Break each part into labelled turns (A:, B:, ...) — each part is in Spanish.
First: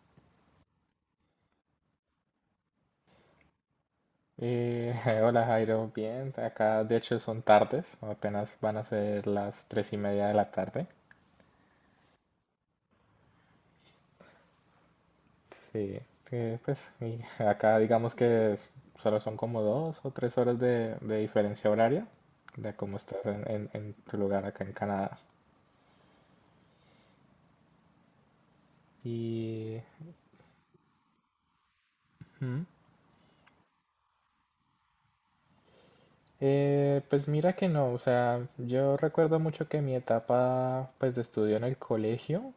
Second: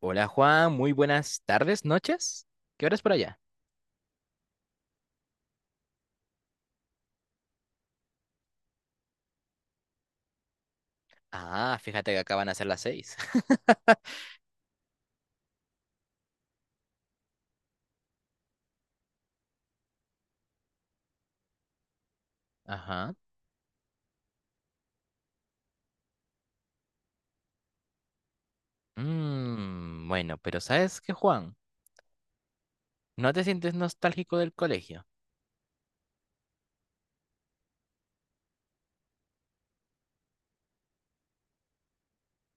A: Hola Juan, muy buenas tardes, noches. ¿Qué horas por allá?
B: Eh, hola Jairo, bien, acá de hecho son tardes, apenas van a ser las tres y media de la tarde.
A: Ah, fíjate que acaban a ser las seis.
B: Sí, pues y acá digamos que solo son como dos o tres horas de diferencia horaria de cómo
A: Ajá.
B: estás en tu lugar acá en Canadá. Y
A: Bueno, pero ¿sabes qué, Juan?
B: mm,
A: ¿No te sientes nostálgico del colegio?
B: pues mira que no, o sea, yo recuerdo mucho que mi etapa pues de estudio en el colegio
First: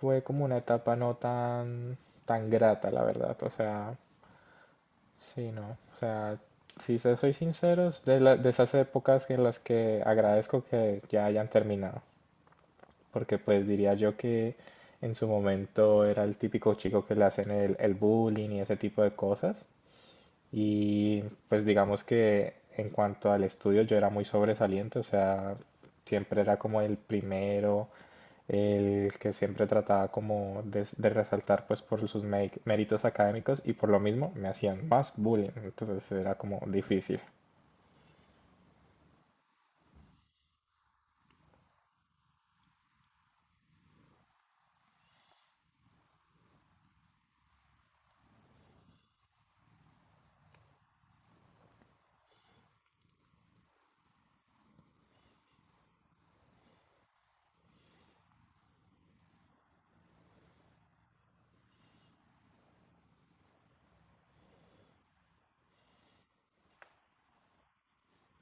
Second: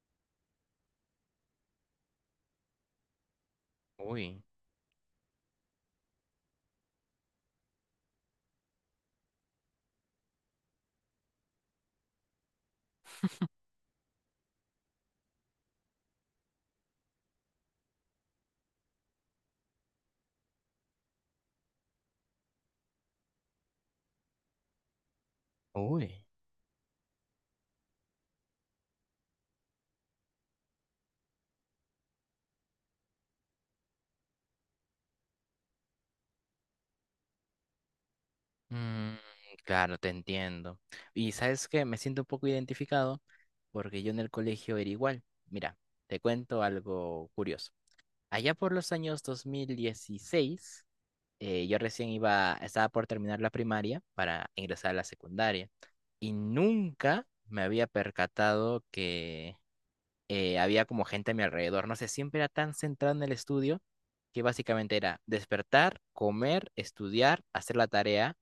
B: fue como una etapa no tan, tan grata, la verdad, o sea.
A: Uy,
B: Sí, no. O sea, si se soy sincero, es de, de esas épocas en las que agradezco que ya hayan terminado. Porque pues diría yo que en su momento era el típico chico que le hacen el bullying y ese tipo de cosas. Y pues digamos que en cuanto al estudio yo era muy sobresaliente, o sea,
A: uy.
B: siempre era como el primero, el que siempre trataba como de resaltar pues por sus méritos académicos y por lo mismo me hacían más bullying, entonces era como difícil.
A: Mm, claro, te entiendo. Y ¿sabes qué? Me siento un poco identificado porque yo en el colegio era igual. Mira, te cuento algo curioso. Allá por los años 2016, yo recién iba, estaba por terminar la primaria para ingresar a la secundaria y nunca me había percatado que había como gente a mi alrededor. No sé, siempre era tan centrado en el estudio que básicamente era despertar, comer, estudiar, hacer la tarea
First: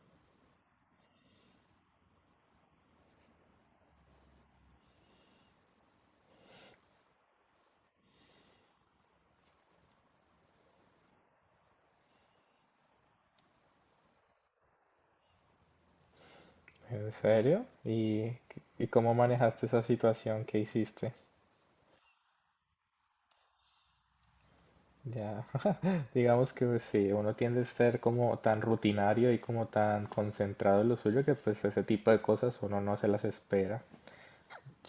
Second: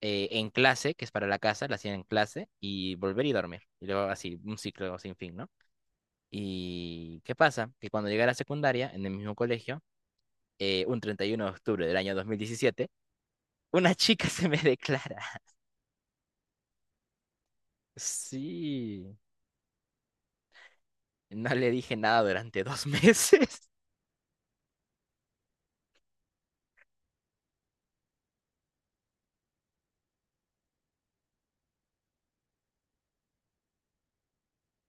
A: en clase, que es para la casa, la hacía en clase, y volver y dormir. Y luego así, un ciclo sin fin, ¿no? ¿Y qué pasa? Que cuando llegué a la secundaria, en el mismo colegio, un 31 de octubre del año 2017 una chica se me declara.
B: ¿En serio? Y cómo
A: Sí.
B: manejaste esa situación que hiciste?
A: No le dije nada durante 2 meses.
B: Ya, digamos que pues, sí, uno tiende a ser como tan rutinario y como tan concentrado en lo suyo que pues ese tipo de cosas uno no se las espera.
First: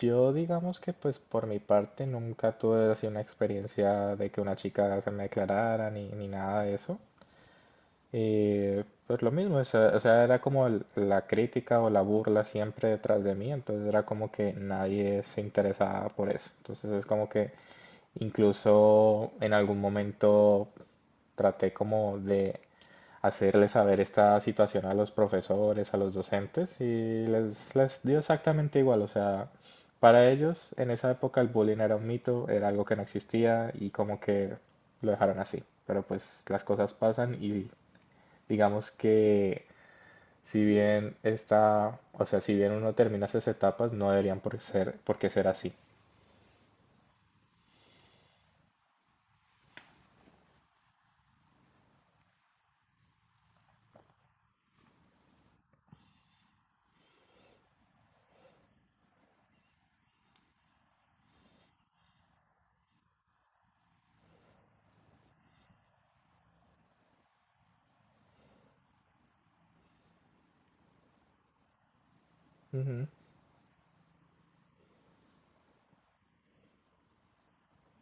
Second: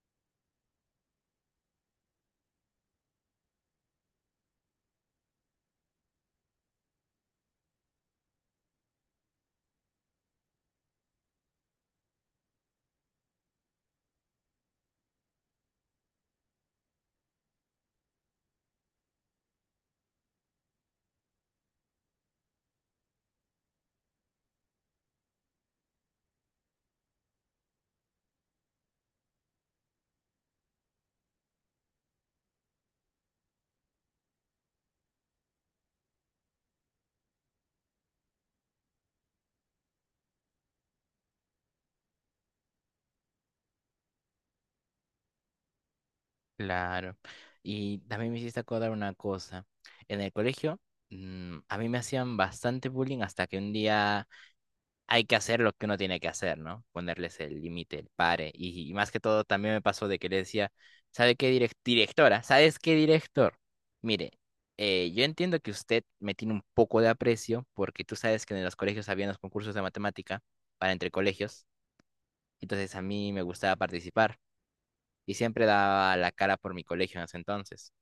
B: Yo digamos que pues por mi parte nunca tuve así una experiencia de que una chica se me declarara ni nada de eso. Y pues lo mismo, o sea, era como la crítica o la burla siempre detrás de mí, entonces era como que nadie se interesaba por eso. Entonces es como que incluso en algún momento traté como de hacerle saber esta situación a los profesores, a los docentes, y les dio exactamente igual, o sea, para ellos en esa época el bullying era un mito, era algo que no existía y como que lo dejaron así. Pero pues las cosas pasan y digamos que si bien está, o sea, si bien uno termina esas etapas, no deberían por ser, por qué ser así.
A: Claro. Y también me hiciste acordar una cosa. En el colegio, a mí me hacían bastante bullying hasta que un día hay que hacer lo que uno tiene que hacer, ¿no? Ponerles el límite, el pare. Y más que todo, también me pasó de que le decía, ¿sabe qué directora? ¿Sabes qué director? Mire, yo entiendo que usted me tiene un poco de aprecio porque tú sabes que en los colegios había los concursos de matemática para entre colegios. Entonces a
B: Ujú.
A: mí me gustaba participar y siempre daba la cara por mi colegio en ese entonces.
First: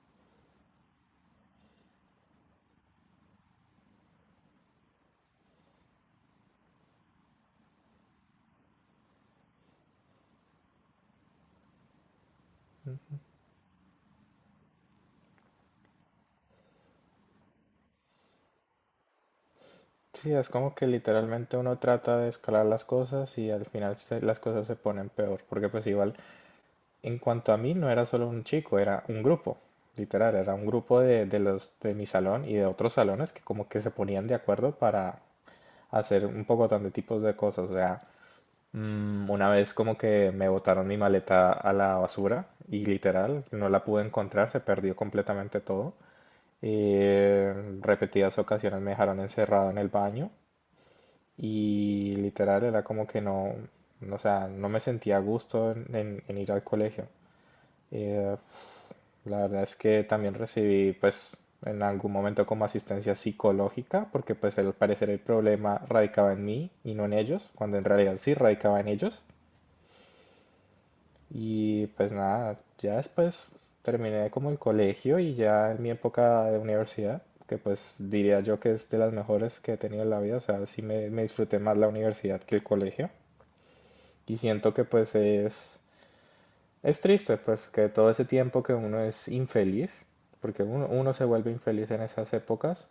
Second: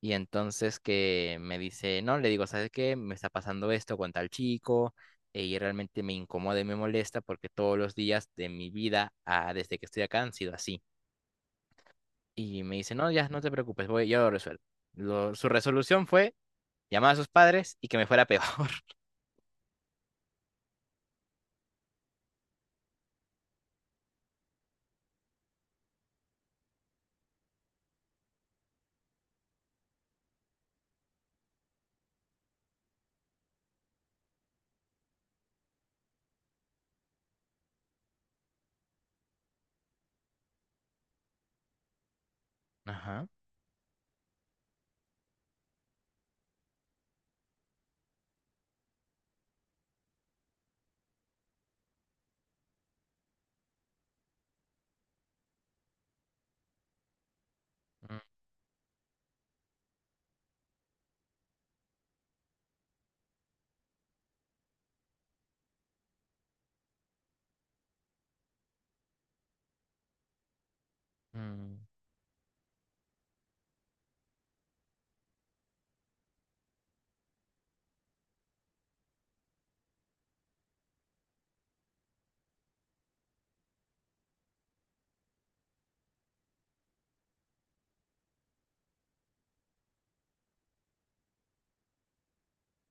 A: Y entonces que me dice, no, le digo, ¿sabes qué? Me está pasando esto con tal chico y realmente me incomoda y me molesta porque todos los días de mi vida desde que estoy acá han sido así. Y me dice, no, ya no te preocupes, voy, yo lo resuelvo. Su resolución fue llamar a sus padres y que me fuera peor.
B: Sí, es como que literalmente uno trata de escalar las cosas y al final las cosas se ponen peor, porque pues igual, en cuanto a mí, no era solo un chico, era un grupo, literal, era un grupo de los de mi salón y de otros salones que como que se ponían de acuerdo para hacer un poco de tipos de cosas, o sea. Una vez como que me botaron mi maleta a la basura y
A: Ajá.
B: literal no la pude encontrar, se perdió completamente todo. Eh, Repetidas ocasiones me dejaron encerrado en el baño y literal era como que no, no, o sea, no me sentía a gusto en, en ir al colegio.
A: Mm,
B: Eh, la verdad es que también recibí pues en algún momento como asistencia psicológica porque pues al parecer el problema radicaba en mí y no en ellos, cuando en realidad sí radicaba en ellos.
A: mm,
B: Y pues nada, ya después terminé como el colegio y ya en mi época de universidad, que pues diría yo que es de las mejores que he tenido en la vida, o sea, sí me disfruté más la universidad que el colegio. Y siento que pues es triste, pues que todo ese tiempo que uno es infeliz, porque uno, uno se vuelve infeliz en esas épocas,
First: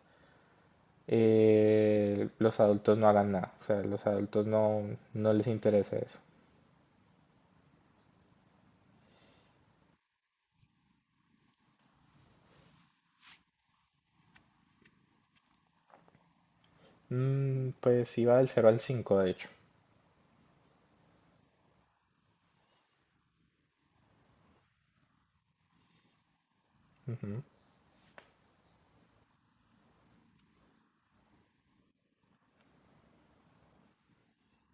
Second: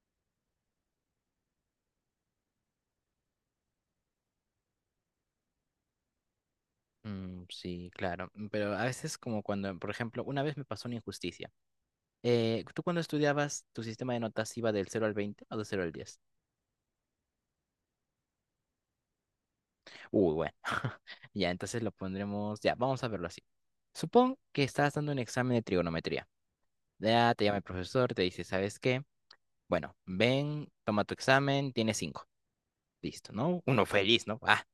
B: los adultos no hagan nada, o sea, los adultos no, no les interesa eso.
A: mm, sí, claro. Pero a veces como cuando, por ejemplo, una vez me pasó una injusticia. ¿Tú cuando estudiabas, tu sistema de notas iba del cero al 20 o del cero al 10?
B: Mm, pues iba del cero al 5 de hecho.
A: Uy, bueno. Ya, entonces lo pondremos. Ya, vamos a verlo así. Supón que estás dando un examen de trigonometría. Ya
B: Ujú,
A: te llama el profesor, te dice, ¿sabes qué? Bueno, ven, toma tu examen, tienes cinco. Listo, ¿no? Uno feliz, ¿no? Ah,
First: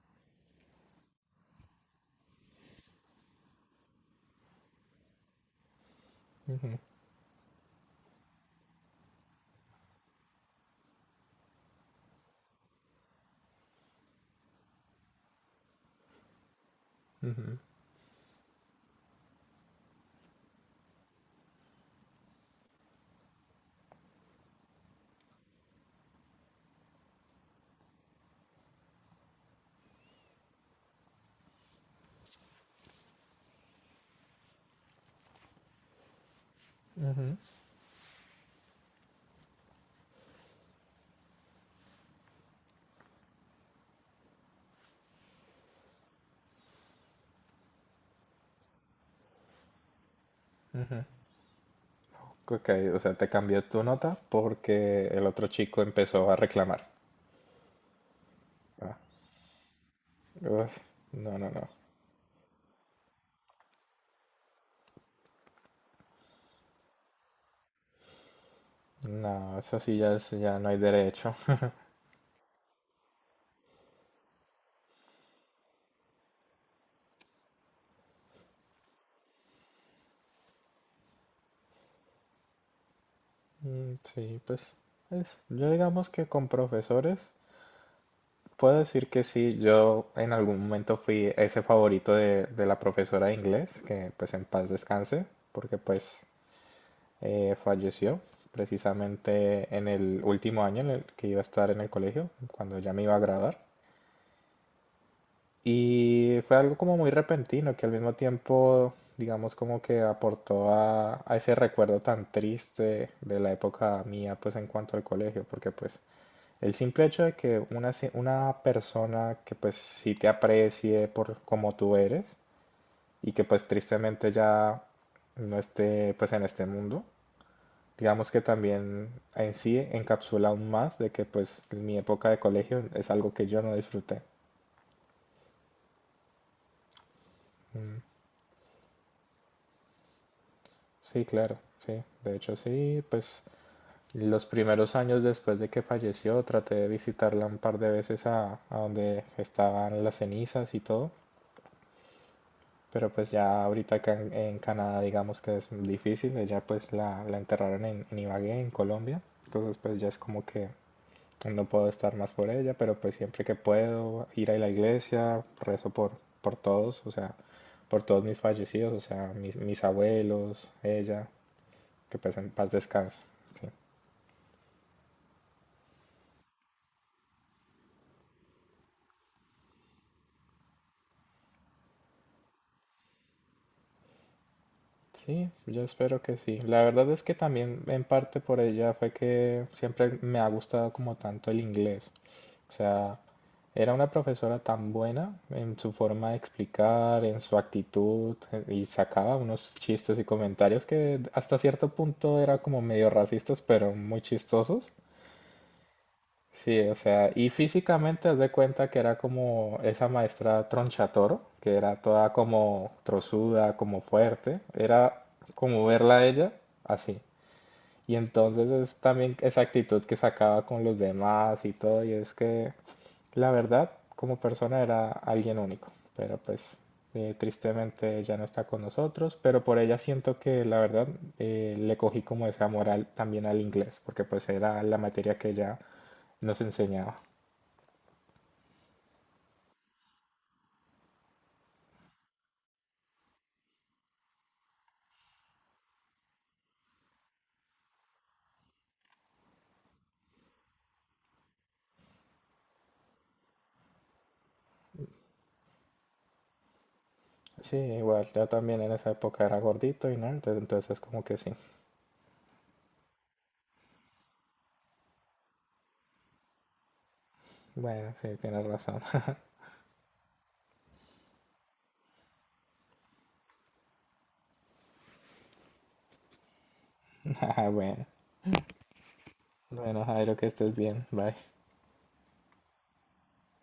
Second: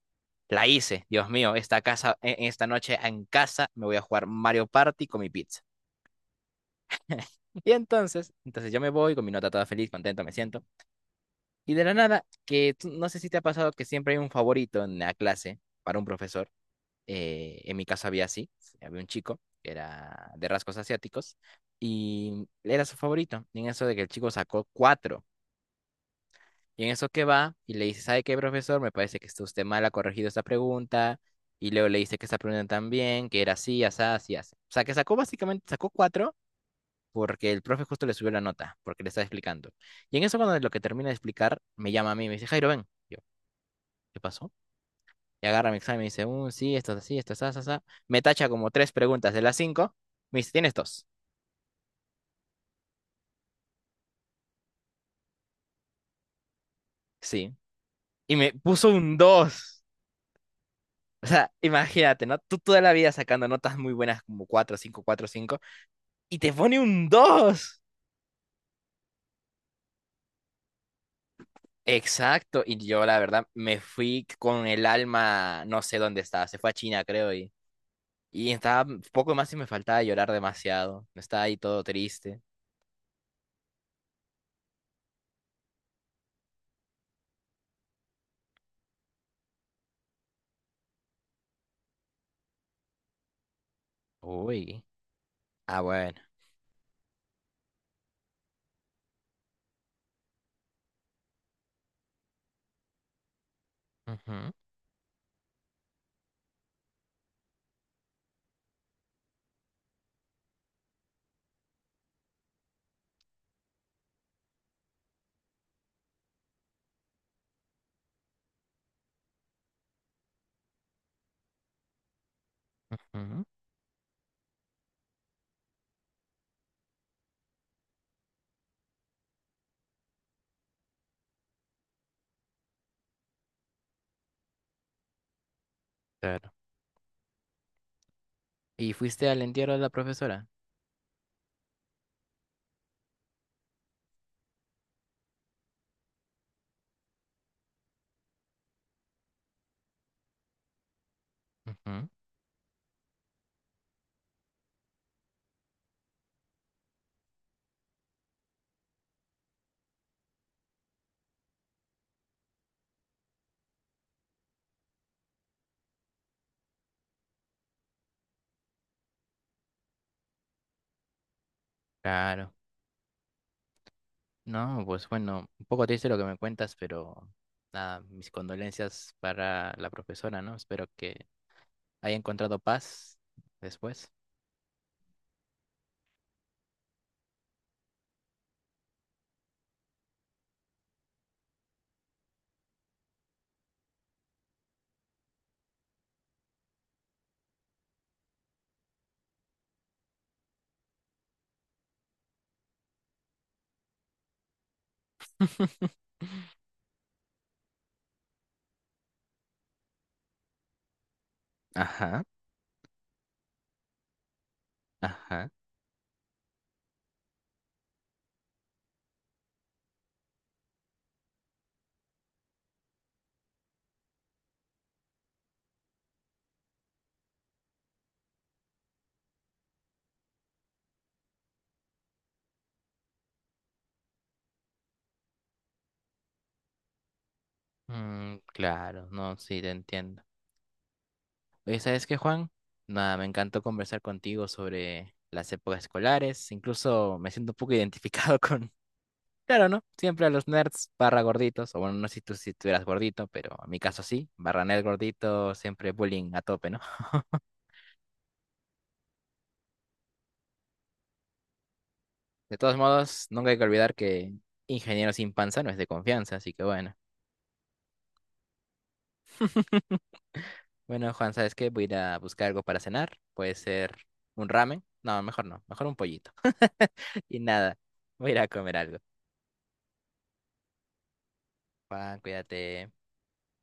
A: la hice. Dios mío, esta noche en casa me voy a jugar Mario Party con mi pizza.
B: ujú.
A: Y entonces yo me voy con mi nota toda feliz, contento me siento. Y de la nada, que no sé si te ha pasado que siempre hay un favorito en la clase para un profesor.
B: Ujú,
A: En mi caso había un chico que era de rasgos asiáticos y era su favorito. Y en eso de que el chico sacó cuatro. Y en eso que va y le dice, ¿sabe qué, profesor? Me parece que está usted mal, ha corregido esta pregunta. Y luego le dice que esta pregunta también, que era así, así, así, así. O sea, que sacó cuatro
B: ujú,
A: porque el profe justo le subió la nota, porque le estaba explicando. Y en eso cuando lo que termina de explicar, me llama a mí, me dice, Jairo, ven. Yo, ¿qué pasó? Y agarra mi examen y dice, sí, esto es así, así". Me tacha como tres preguntas de las cinco. Me dice, ¿tienes
B: ujú.
A: dos?
B: Ok, o sea, te cambió tu nota porque el otro chico empezó a reclamar.
A: Sí. Y me puso
B: Ah,
A: un dos.
B: uf,
A: O
B: no, no,
A: sea,
B: no.
A: imagínate, ¿no? Tú toda la vida sacando notas muy buenas como cuatro, cinco, cuatro, cinco. Y te pone un dos.
B: No, eso sí ya ya no hay derecho.
A: Exacto. Y yo, la verdad, me fui con el alma, no sé dónde estaba. Se fue a China, creo. Y estaba poco más y me faltaba llorar demasiado. Estaba ahí todo triste.
B: Sí, pues yo digamos que con profesores puedo decir que sí, yo en algún momento fui ese favorito de la profesora de inglés, que pues en paz
A: Uy.
B: descanse, porque
A: Ah, bueno.
B: pues falleció precisamente en el último año en el que iba a estar en el colegio, cuando ya me iba a graduar.
A: Ujú,
B: Y fue algo como muy repentino que al mismo tiempo, digamos, como que aportó a ese recuerdo tan triste de la época mía, pues en cuanto al colegio, porque pues el simple hecho de que una, una persona que pues sí te aprecie por como tú eres y que
A: ujú.
B: pues tristemente ya no esté pues en este mundo, digamos que también en sí encapsula aún más de que pues mi época de colegio es algo que yo no disfruté. Mm.
A: ¿Y fuiste al entierro de la profesora?
B: Sí, claro, sí. De hecho, sí, pues los primeros años después de que falleció traté de visitarla un par de veces a donde estaban las cenizas y todo,
A: Ujú.
B: pero pues ya ahorita acá en Canadá digamos que es difícil, ella pues la enterraron en Ibagué, en Colombia, entonces pues ya es como que no puedo estar más por ella, pero pues siempre que puedo ir a la iglesia, rezo por todos, o sea, por todos mis fallecidos, o sea, mis, mis abuelos, ella, que pues en
A: Claro.
B: paz descanse. Sí.
A: No, pues bueno, un poco triste lo que me cuentas, pero nada, mis condolencias para la profesora, ¿no? Espero que haya encontrado paz después.
B: Sí, yo espero que sí. La verdad es que también en parte por ella fue que siempre me ha gustado como tanto el inglés. O sea, era una profesora tan buena en su forma de explicar, en su actitud, y sacaba unos chistes y comentarios que hasta cierto punto era como medio racistas, pero muy chistosos. Sí, o sea, y físicamente haz de cuenta que era como esa maestra Tronchatoro, que era
A: Ajá,
B: toda como trozuda, como fuerte, era
A: ajá.
B: como verla a ella así. Y entonces es también esa actitud que sacaba con los demás y todo, y es que la verdad, como persona era alguien único, pero pues tristemente ya no está con nosotros, pero por ella siento que la verdad le cogí como ese amor también al inglés, porque pues era la materia que ella nos enseñaba.
A: Mm, claro, no, sí, te entiendo. Oye, ¿sabes qué, Juan? Nada, me encantó conversar contigo sobre las épocas escolares. Incluso me siento un poco identificado con. Claro, ¿no? Siempre a los nerds barra gorditos, o bueno, no sé si tú eras gordito, pero en mi caso sí, barra nerd gordito, siempre bullying a tope, ¿no?
B: Sí, igual, yo también en esa época era gordito y nerd, entonces como que sí.
A: De todos modos, nunca hay que olvidar que ingeniero sin panza no es de confianza, así que bueno.
B: Bueno, sí, tienes razón.
A: Bueno, Juan, ¿sabes qué? Voy a ir a buscar algo para cenar, puede ser un ramen, no, mejor no, mejor un pollito. Y
B: Ah,
A: nada,
B: bueno,
A: voy a ir a comer algo.
B: bueno, Jairo, que estés bien. Bye.
A: Juan, cuídate.